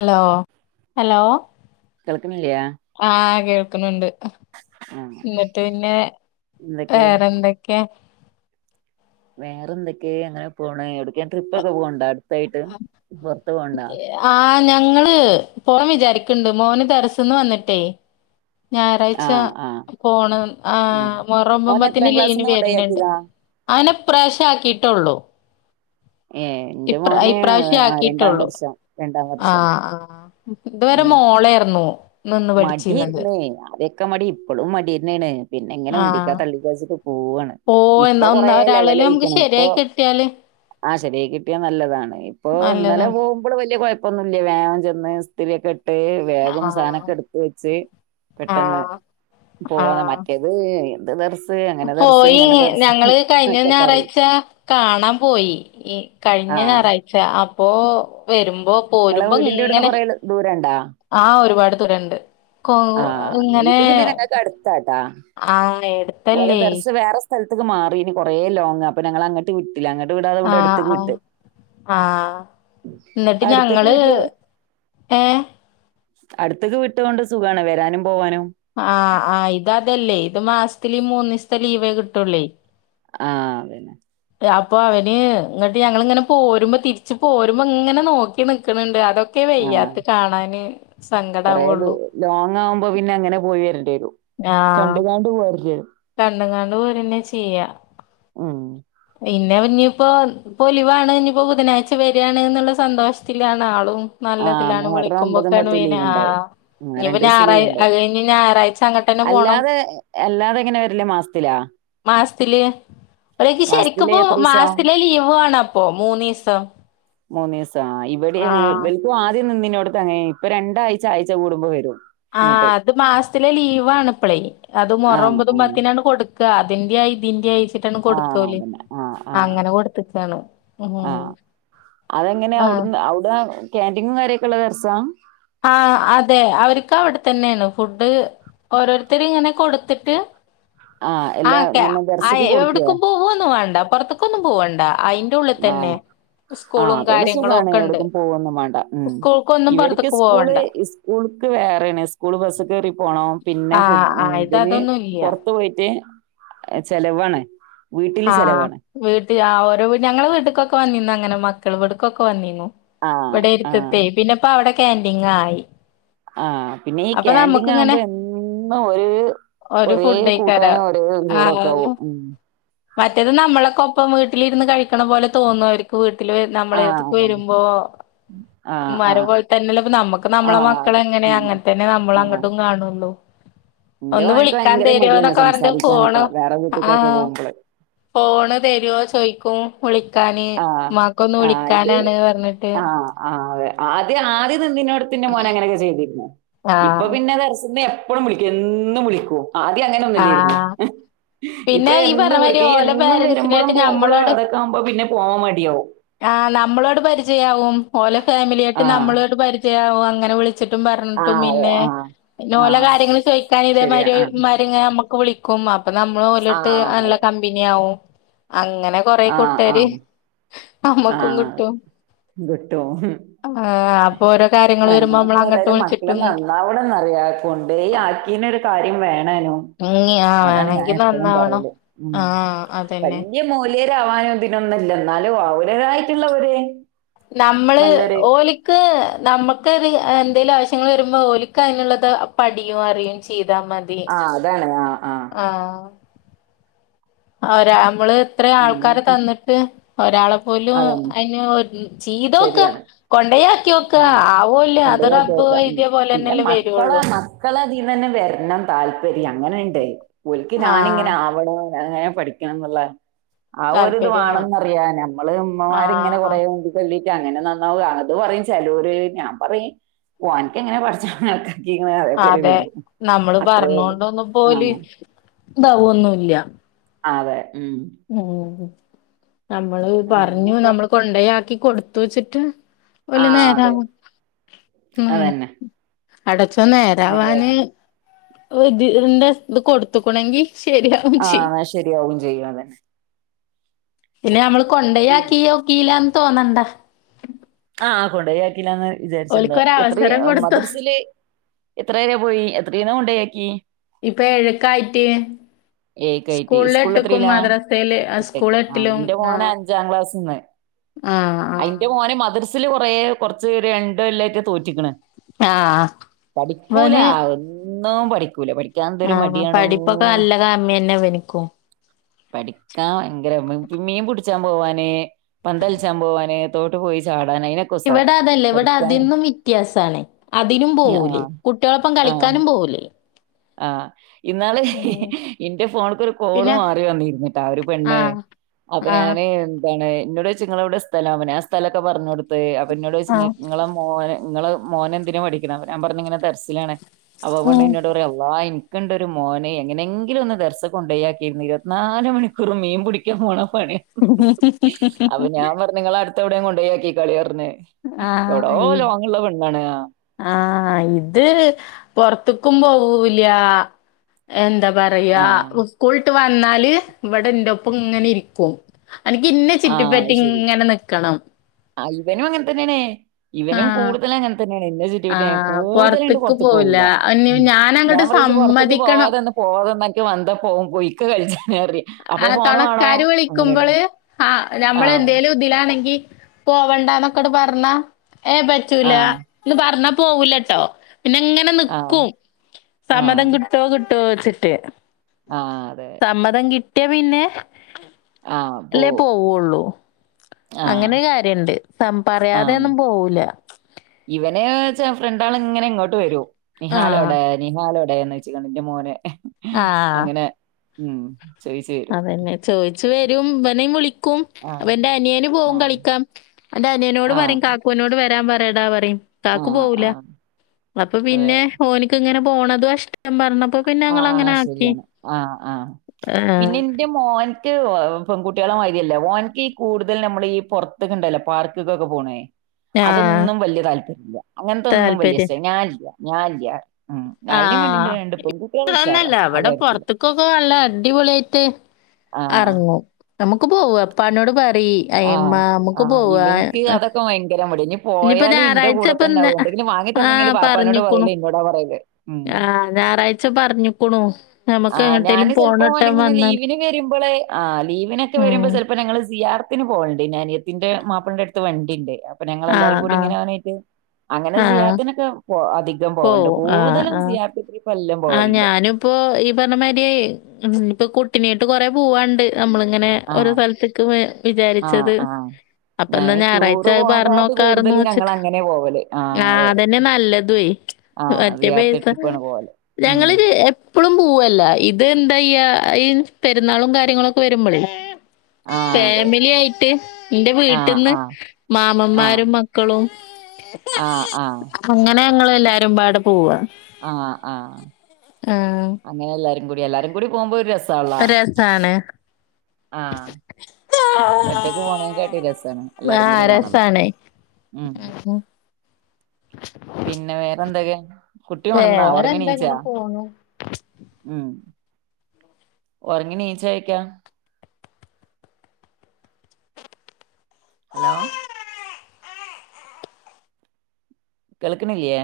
Hello hello കേൾക്കണില്ല്യാ ആ കേക്കുന്നുണ്ട് ആ എന്നിട്ട് പിന്നെ എന്തൊക്കെ വേറെന്തൊക്കെ? വേറെ എന്തൊക്കെ അങ്ങനെ പോണ് എവ്ട്ക്കേം ട്രിപ്പൊക്കെ പോക്ണ്ടാ യിട്ട് പൊറത്തു പോണ്ടാ ആ ഞങ്ങള് പോവാൻ വിചാരിക്ക്ണ്ട് മോന് ദറസ്‌ന്ന് വന്നിട്ടേ ഞായറാഴ്ച്ച ആഹ് ആഹ് പോണം ഉം ആഹ് മുഹറം ഓനെ ഒമ്പമ്പാതേന് എത്രാം ലീവിന് ക്ലാസ്ന്ന് വേരണണ്ട് കൊണ്ടയാക്കിയതാ അങ്ങനെ ഇപ്രാവശ്യ ആക്കിട്ടുള്ളൂ ഏഹ് എന്റെ മോന് ആഹ് രണ്ടാം ആക്കിയിട്ടുള്ളൂ വർഷാ രണ്ടാം ആ വർഷം ആ ഇതുവരെ ഉം മോളേയ്രുന്നു നിന്ന് പഠിച്ചീന്നത് ക്കെ മടി ഇപ്പോളും മടിയെന്നേണ് പിന്നെ ഇങ്ങനെ ആ ഉന്തിക്കാ തള്ളിക്കാച്ചിട്ട് പോവാണ് പോ ഇപ്പൊ എന്നാ ഒന്ന കൊറേ ഒരാളില് നമുക്ക് ലെവലായിക്കണ് ഇപ്പൊ ശരിയായി കിട്ടിയാല് ആഹ് ശരിയി കിട്ടിയാ നല്ലതാണ് ഇപ്പൊ ഇന്നലെ നല്ലതാണ് പോകുമ്പോൾ വേല്ല്യ കുഴപ്പൊന്നുല്ല വേഗം മെസ്സ് ത്തിലെക്കെ ടെ ആ ബാഗും സാനൊക്കെ എടുത്ത് വെച്ച് ആ പെട്ടെന്ന് പോവുന്ന ആ മറ്റേത് ഇത് ദർസ് അങ്ങനെ ദർസ് പോയി ഇങ്ങനെ ദർസ് ഞങ്ങള് കയ്ഞ്ഞ ഒക്കെ പറയും ഞാറായ്ച കാണാൻ പോയി ഈ കഴിഞ്ഞ ആഹ് ഞാറായ്ച ഓ പെരും ഓ നിങ്ങളെ പോരുമ്പോ വീടിന്റെ അവിടുന്ന് ങ്ങനെ കൊറേ ആ ഒരുപാട് ദുരണ്ട് ആ ഇത് പിന്നെ ഞങ്ങക്ക് അടുത്താട്ടാ ആ എട്ത്തല്ലേ സ്ഥൽത്ത്ക്ക് മാറീനി കൊറേ ലോങ് അപ്പ ഞങ്ങള് അങ്ങട്ട് വി ആ അ ആ ന്ന്ട്ട് അടുത്തേക്ക് ഞങ്ങള് ഏ അട്ത്ത്ക്ക് വിട്ടതോണ്ട് സ് സുഖാണ് വെരാനും പോവാനും ആ അ ഇത് അതല്ലേ ഇത് മാസ ത്തില് മൂന്നീസ്ത്തെ ലീവേ കിട്ടൊള്ളേ ആ അതന്നെ അപ്പൊ അവന് ഇങ്ങട്ട് ഞങ്ങളിങ്ങനെ പോരുമ്പോ തിരിച്ച് പോരുമ്പോ ഇങ്ങനെ നോക്കി നിക്കണണ്ട് അതൊക്കെ ആഹ് വെയ്യാത്തത് കാണാന് കൊറേ ദൂ സങ്കടാവുള്ളു ലോങ് ആവുമ്പോ പിന്നെ [inaudible] കണ്ട് കാണ്ട് പോവാ കണ്ട് കാണ്ട് പോരന്നെ ചെയ്യാ ഉം പിന്നെ ഇനിയിപ്പോ പൊലിവാണ് ഇനിയിപ്പോ ബുധനാഴ്ച വരാണ് എന്നുള്ള സന്തോഷത്തിലാണ് ആളും ആഹ് നല്ലതിലാണ് മുഹറം ഒമ്പതും വിളിക്കുമ്പേക്കേണ് പത്തും ലീവ് ആ ഉണ്ടാവും ആഹ് ഇനിപ്പോ രണ്ടൂസം ഞായറാ ലീവ് ഉണ്ടാവും ഇ ഞായറാഴ്ച അങ്ങോട്ട തന്നെ പോണം അല്ലാതെ അല്ലാതെ എങ്ങനെ വരല് മാസത്തിലാ മാസത്തില് ഒനി മാസത്തില് എനിക്കിപ്പോ എത്രീസം മാസത്തിലെ ലീവ് വേണപ്പൊ മൂന്നീസം മൂന്നീസ് ആ ഇവിടെ ഹൂൽ ആഹ് ബ ആദ്യം നിന്നിനോട് തങ്ങായി ഇപ്പ രണ്ടഴ്ച ആഴ്ച കൂടുമ്പോൾ വെരും ആ അത് മാസത്തിലെ ലീവാണ് ഇപ്പളേ അത് മൊറം ആഹ് ആഹ് ഒമ്പതുംമ്പത്തിനാണ് കൊടുക്ക അതിന്റെയ ഇതിന്റെയായി ആഹ് അതന്നെ ആഹ് ആഹ് കൊടുത്ത്ക്കാണ് ഉം ആഹ് അതെങ്ങനെയ ആഹ് അവിടുന്ന് അവിടെ ക്യാന്റീൻ കാര്യൊക്കെ ഉള്ള ദർസ ആഹ് അതെ അവർക്ക് അവിടെ തന്നെയാണ് ഫുഡ് ഓരോരുത്തരും ഇങ്ങനെ കൊടുത്തിട്ട് ആഹ് എല്ലാ ആക്കെ ഇങ്ങനെ ആ ദർസക്ക് കൊടുക്കേ എവിടെക്കും പോ ഒന്നും വേണ്ട പുറത്തക്കൊന്നും പോവണ്ട അയിന്റെ ഉള്ളിൽ ആഹ് തന്നെ ആഹ് സ്കൂളും അതോണ്ട് കാര്യങ്ങളും സുഖാണ് ഒക്കെ ഉണ്ട് എവിടേക്കും പോവൊന്നും വേണ്ട ഉം സ്കൂൾക്കൊന്നും ഇവർക്ക് പൊർത്ത്ക്ക് സ്കൂള് സ്കൂൾക്ക് വേറാണ് സ്കൂൾക്ക് ബസ് കേറി പോണം പിന്നെ ആഹ് ആഹ് ഇത് ഫുഡിന് അതൊന്നും ഇല്ല പൊറത്ത് പോയിട്ട് ചെലവാണ് വീട്ടില് ആഹ് ചെലവാണ് വീട്ടിൽ ഓരോ ഞങ്ങള് വീട്ടി ക്ക വന്നിന്നന്ന് അങ്ങന മക്കൾെടുക്കൊക്കെ വന്നീനു ആഹ് ഇവിടെ ആഹ് ഇരുത്തത്തെ പിന്നെപ്പവിടെ കാന്റീങ്ങായി ആഹ് പിന്നെ ഈ ക്യാന്റിങ്ങാവുമ്പോ എന്നും ഒരേ ഒരു ഒരേ ഫുഡേക്കാരം കൂട്ടാനും ഒരേ ആഹ് ചോറൊക്കാവും ഉം മറ്റേത് നമ്മളൊക്കെ ഒപ്പം വീട്ടിലിരുന്ന് കഴിക്കണ പോലെ തോന്നുവാരിക്കും വീട്ടി വീട്ടിൽ വരുന്ന ആഹ് നമ്മളെത്ത്ക്ക് അതന്നെ വരുംമ്പോ ആഹ് ഉമ്മാരെ ആഹ് പോലെതന്നെല്ലോ നമ്മുക്ക് നമ്മളെ ആഹ് മക്കള അതെ എങ്ങനെയ ഉം അങ്ങനെ തന്നെ നമ്മളങ്ങോട്ടും കാണുള്ളു എന്റെ മോൻക്കെ ഭയങ്കര മടിയാണ് പറഞ്ഞിട്ട് ഫോണ് സംസാരിക്കാനൊക്കെ വേറെ വീട്ടക്കൊക്കെ ആഹ് പോകുംമ്പള് ഫോണ് തരുവോ ചോയിക്കും വിളി ആഹ് ആഹ് ഇത് പറഞ്ഞിട്ട് ആഹ് ആ അതെ ആദ്യം ആദ്യം നിന്നെനോടത്തിന്റെ മോനങ്ങനൊക്കെ ചെയ്തിരുന്നു ഇപ്പൊ ആഹ് പിന്നെ ദർസ് എന്നെ എപ്പൊഴും വിളിക്കും എന്നും വിളിക്കൂം ആദ്യം അങ്ങനൊന്നുല്ലായിരുന്നു ആഹ് ഇപ്പൊ പിന്നെ ഈ പറഞ്ഞ എന്നും മാതിരി വിളിക്കും ഓലെ എന്നും വരുമ്പളും പോമ്പളും അതൊക്കെ ആവുമ്പോ പിന്നെ പോവാൻ മടിയാവും. ആ നമ്മളോട് പരി ചെയ്യാവും ഓലെ ഫാമിലിയായിട്ട് ആഹ് നമ്മളോയിട്ട് പരിചയ ആവ. അങ്ങനെ വിളി ച്ചിട്ടും പറഞ്ഞിട്ടും ആഹ് അതെ പിന്നെ ആഹ് പിന്നെ ഓല ആഹ് കാര്യങ്ങള്ച്ചോയിക്കാൻ ഇതേ ശരിയാ മാരി ഒരു ആഹ് മാ നമുക്ക് വിളിക്കും. അപ്പൊ നമ്മള് ഓലോട്ട് ആഹ് നല്ല കമ്പിനിആവും. അങ്ങനെ കൊറെ ആഹ് കൂട്ടെര് ആഹ് ആഹ് കിട്ടും ആഹ് അപ്പൊ ഓരോ കാര്യങ്ങള് വരുമ്പോ അങ്ങനക്ക നമ്മള് അങ്ങട്ട് അതായത് മക്കള് വിളിച്ചിട്ടും നന്നാവണംന്ന് അറിയാ കൊണ്ടോയി ആക്കിനൊരു കാര്യം വേ ഉ ആ വേണെങ്കി നന്നാവണോ പറയല്. ആ അതന്നെ. [unintelligible] ഇതിനൊന്നും ഇല്ല എന്നാലും ആവും വേറായിട്ട്ള്ള വിട് നമ്മള് ഓലിക്ക് നമ്മുക്കരു എന്തേലും ആവശ്യങ്ങ വരുമ്പോ ഓലിക്ക അതിനുള്ളത് പടിയും അറിയുയും ചെയ്യും. ആ അതാണ് ആഹ് ആ ആരാ നമ്മള്. ഇത്രയും ആൾക്കാരെ അങ്ങനത്തെ തന്നിട്ട് ഒരാളെപ്പോലും അതന്നെ അയിന് ഒര് ചീതൊക്കെ ശരിയാണ് കൊണ്ടയാ ആ [unintelligible] എഴുതിയ പിന്നെ പോലെന്നെല്ലേ മക്കളെ വരുള്ളൂ മക്കളെ അധീന്നെ വരണം. താല്പര്യം അങ്ങനെണ്ട് ഒലക്ക് ഞാനിങ്ങനെ ആഹ് ആവണോ. എങ്ങനെ പഠിക്കണന്നുള്ള ആ താല്പര്യമാണ് ഒരിതുവാണെന്നറിയാ നമ്മള് ഉമ്മമാരിങ്ങനെ ആഹ് കൊറെ ഉന്തി തള്ളി അങ്ങനെ നന്നാവുംത് പറയും ചലൂര് ഞാൻ പറയും [unintelligible] അതേപോലെ അതെ വരും നമ്മള് അത്രേ ഉള്ളൂ ആ പറഞ്ഞൊണ്ടൊന്നുപ്പോല് ഉണ്ടാവൊന്നുല്ല. ആ അതെ ഉം നമ്മള് പറഞ്ഞു അങ്ങനൊക്കെ നമ്മള് കൊണ്ടോയി ആക്കികൊടു ത്തു വെച്ചിട്ട് ഓല് ആഹ് അതെ നേരാവുന്നുല്ല അതന്നെ അടച്ചു നേരെ സന്നറാവന [unintelligible] ഒരുഇതിൻ്റെ ഇത് കൊടുത്തക്കണൊങ്കി ആ ശരിയാവും ചെയ്യും അതെന്നെ പിന്നെ നമ്മൾ കൊണ്ടയാക്കിയോകില്ലാം തോന്നണ്ട ആ കൊണ്ടോയി ആക്കിലാന്ന് വിചാരിച്ചിണ്ട് ഓൽക്കൊരവസരം എത്രയും കൊടുത്തു മദ്രസില് എത്ര വരെ പോയി എത്രയിന കൊണ്ടോയാക്കി ഇപ്പൊ എഴ്ക്കായി റ്റ് സ്കൂള് എത്രല്ലാ മദ്രസയില് സ്കൂൾ എട്ടക്ക് ആ എട്ടിലും എന്റെ ആ മോന് അഞ്ചാം ക്ലാസ്ന്ന് ആ ആ അന്റെ മോനെ മദ്രസ് ച്ചൽ കുറേ കുറച്ച് പേര് രണ്ടുകൊല്ലായിട്ട് തോറ്റ്ക്കണ് ആഹ് ഇവന് ഒന്നും പഠിക്കൂല പഠിക്കും ആഹ് പഠിപ്പൊക്കെ നല്ലതാണ് പഠിക്കാൻ യങ്കര മീൻ പിടിച്ചാൻ പോവാന് പന്തലിച്ചാൻ പോവാന് തോട്ട് പോയി ചാട് ഇവിടെ അതല്ലേ ഇവിടെ അതിന്നും വ്യത്യാസാണ് അതിനും പോകൂലേ ആഹ് കുട്ടികളൊപ്പം കളിക്കാനും പോകൂലേ ആ ഇന്നല് ഹ് ഹ് എന്റെ ഫോണക്ക് ഒരു കോള് പിന്നെ മാറി വന്നിരുന്നിട്ടാ ഒരു ആ പെണ്ണു അപ്പൊ ആ ഞാന് എന്താണ് എന്നോട് ചോയ്ച്ചു നിങ്ങളെവിടെ സ്ഥലം അപ്പഞാൻ സ്ഥലൊക്കെ പറഞ്ഞ് ടുത്ത് അ പ്പന്നോട് ചോയ്ച് ആ ങ്ങക്ക് ങ്ങടെ മോന് നിങ്ങളെ മോനെന്തിനാ പഠിക്കുന്നേ ഞാൻ പറഞ്ഞു ഇങ്ങനെ ദർസിലാണെ അപ്പൊ ആഹ് പെണ്ണ് എന്നോട് പ ആ എനിക്കുണ്ടൊരു മോനെ എങ്ങനെയെങ്കിലും ഒന്ന് ദർസി കൊണ്ടോയിയാക്കിയിരുന്നു ഇരുപത്തിനാല് മണിക്കൂർ മീൻ പിടിക്കാൻ പോണം ഹ് ഹ് ഹ് ഹാ അവിടെയും കൊണ്ടോയാക്ക ക്കാളി റ ഞ്ഞ എവിടോ ആ ലോങ്ങുള്ള പെണ്ണാണ് ആഹ് ഇത് പൊറത്തുക്കും പോവൂല്ല്യാ എന്താ പറയാ ആഹ് ഉ സ്കുള് ഇ വന്നാല് ഇവിടെ എന്റെ ഒപ്പം ഇങ്ങനെ ഇരിക്കും അനക്ക് ഇന്നെ ആ ചുറ്റിപ്പറ്റി ഐശെരി ഇങ്ങനെ നിക്കണം ആ ഇവനും അങ്ങനെ തന്നെയണേ ഇവനും കൂടുതൽ അങ്ങനെ തന്നെയാണ് [unintelligible] ആ കൂടുതലായിട്ട് പൊറത്ക്ക് പുറത്തേക്ക് പോവുല്ല പോകൂല. ഉം. ഞാനങ്ങട്ട് സമ്മതിക്കണം [unintelligible] പോകും പോയിക്കോ കൾചാ ആ തണക്കാര് അങ്ങനെയാണ്. വിളിക്കുമ്പോള് ആ ആ ഞമ്മളെന്തേലും ണെങ്കി പോവണ്ടന്നൊക്കെട് പറഞ്ഞാ ഏ പറ്റൂല ആ എന്ന് പറഞ്ഞ പോവൂലട്ടോ പിന്നെ എങ്ങനെ ആ നിക്കും ആ സമ്മതം കിട്ടോ കി [unintelligible] ആ അതെ. സമ്മതം കി [unintelligible] പിന്നെ ആ പോ അല്ലേ പോവോള്ളൂ ആ അങ്ങനെ കാര്യണ്ട് സം പറയാതെ ഒന്നും പോവൂല [unintelligible] ഫ്രണ്ടൾ ഇങ്ങനെ ഇങ്ങോട്ട് വരും ആഹ്. നിഹാലോടെ നിഹാലൊ [unintelligible] ന്ന് വെച്ച ന്റെ മോന് ആ അങ്ങനെ ഉം ചോയിച്ചു വരും. അതന്നെ ചോ ച്ചു വരും ഇവനേം വിളി കും ആ ഇവന്റെ അനിയന് ആ പോകും കളിക്കാം ഇവന്റെ അനിയനോട് ആ പറയീം കാക്കൂനോട് വരാൻ പറ [unintelligible] ആ കാക്കു പോവൂല ആ അപ്പൊ അതെ. പിന്നെ ഓന്ക്ക്ങ്ങനെ പോണതാഷ്ടം പറ ആ ശരിയാണ് ആ ആ ആഹ്. പിന്നെ ന്റെ മോൻക്ക് പെൺകുട്ട്യാളെ മര്യാല്ല ഒൻക്ക് ഈ കൂടുതൽ നമ്മളീ പോർത്ത്ക്ക് ഉണ്ടല്ലോ പാർക്കിക്കൊക്കെ പോണെ ആഹ്. അതൊന്നും വല്ല്യ താല്പര്യല്ല അങ്ങനതൊന്നും വല്ല്യ താല്പര്യം. ഇഷ്ട്ട ഞാല്ല്യ ഞാല്ല്യ ഉം അയിനും വേണ്ടിന്റെ രണ്ട് പൊങ്കും ആന്നല്ല വടെ പൊറത്തക്കൊക്കെ വല്ല അടിപൊളിയായിട്ട് ആഹ് എറങ്ങും നമുക്ക് പോ എപ്പോട് അമ്മ ആഹ് നമ്മുക്ക് ആഹ് പോവ ഇവൻക്ക് അതൊക്കെ ഭയങ്കര മടിയാ ഇനി ഇനിയിപ്പോ പോയാലും ഇന്റെ കൂടെ ഞായറാഴ്ചപ്പൊ തന്നാവും എന്തെങ്കിലും വാങ്ങി ആഹ തരണെങ്കില് ബാപ്പാനോട് പറഞ്ഞക്കണു പറയല് ഇന്നോടാ പറയല് ഉം ആ ഞായറാഴ്ച പറഞ്ഞക്കണു ആ് ഞാാന് ചിലപ്പോ അങ്ങനെ വന്നാല് ലീവിന് വരുമ്പോളെ ആ ലീവിനൊക്കെ വരുമ്പോ ഉം ചിലപ്പോ ഞങ്ങള് സിയർ അത്തിന് പോവണ്ട് ഞാനിയത്തിന്റെ മാപ്പിളന്റെ അടുത്ത് വണ്ടി ഉണ്ട് ഞൾെല്ലാരും ആഹ് കൂടി ആഹ് ഇങ്ങനെ വണീട്ട് അങ്ങനെ ആഹ് സ്യാത്തിനൊക്കെ പോക അധികം പോണ്ട് കൂടുതലും സി ആർ ത്രീ ആ ഞാനിപ്പോൊ ഇപ്പ് പറഞ്ഞമാരിയായി ഇപ്പൊ കുട്ടിനീട്ട് കൊറെേ പോവാണ്ട് നമ്മളിങ്ങനെ ഓരോ ആഹ് സ്ഥലത്തേക്ക് ആഹ് വിചാരിച്ചത് ആഹ്. അപ്പന്താ ഞാന് ഞായറാഴ്ച ടൂറ് പറഞ്ഞ പോണേക്കാട്ടി നോക്കാറ്ന്ന് കൂടുതല് വോച്ചിട്ട് ഞങ്ങളങ്ങനെ പോവല്. ആ ആഹ് അതെ. അതന്നെ നല്ലതുേ ആഹ് മറ്റേ സിയാറത്ത് പൈസ ട്രിപ്പാണ് പോവല്. ഉം. ഞങ്ങള് എപ്പഴും പൂവല്ല ഇത് എന്താ ഈ ആ പെരുന്നാളും കാര്യങ്ങളൊക്കെ വരുമ്പോളേ ആഹ് അതെ. ഫാമിലി ആയിട്ട് എന്റെ ആഹ് വീട്ടിൽന്ന് ആഹ് മാമന്മാരും മക്കളും ആ ആ അന്നെ ഞങ്ങൾ എല്ലാരും പാടെ പോവാുക ആ ആ അങ്ങനെ എല്ലാരും എല്ലാരും കൂടി പോക്പോ ഒരു രസ് രസാണ് ആഹ്. ഒറ്റക്ക് പോണേക്കാട്ടി രസാണ് എല്ലാരും ആ കൂടി പോണത് രസാണ് ഉം പിന്നെ വേറെന്തൊക്കെ കുട്ടി ഉണർന്നോ വേറെന്താ ഉറങ്ങീനിച്ചാ ഇങ്ങനെ പോണു ഉം ഉറങ്ങി നീച്ചയക്കാ ഹലോ കൾക്കണില്ലയേ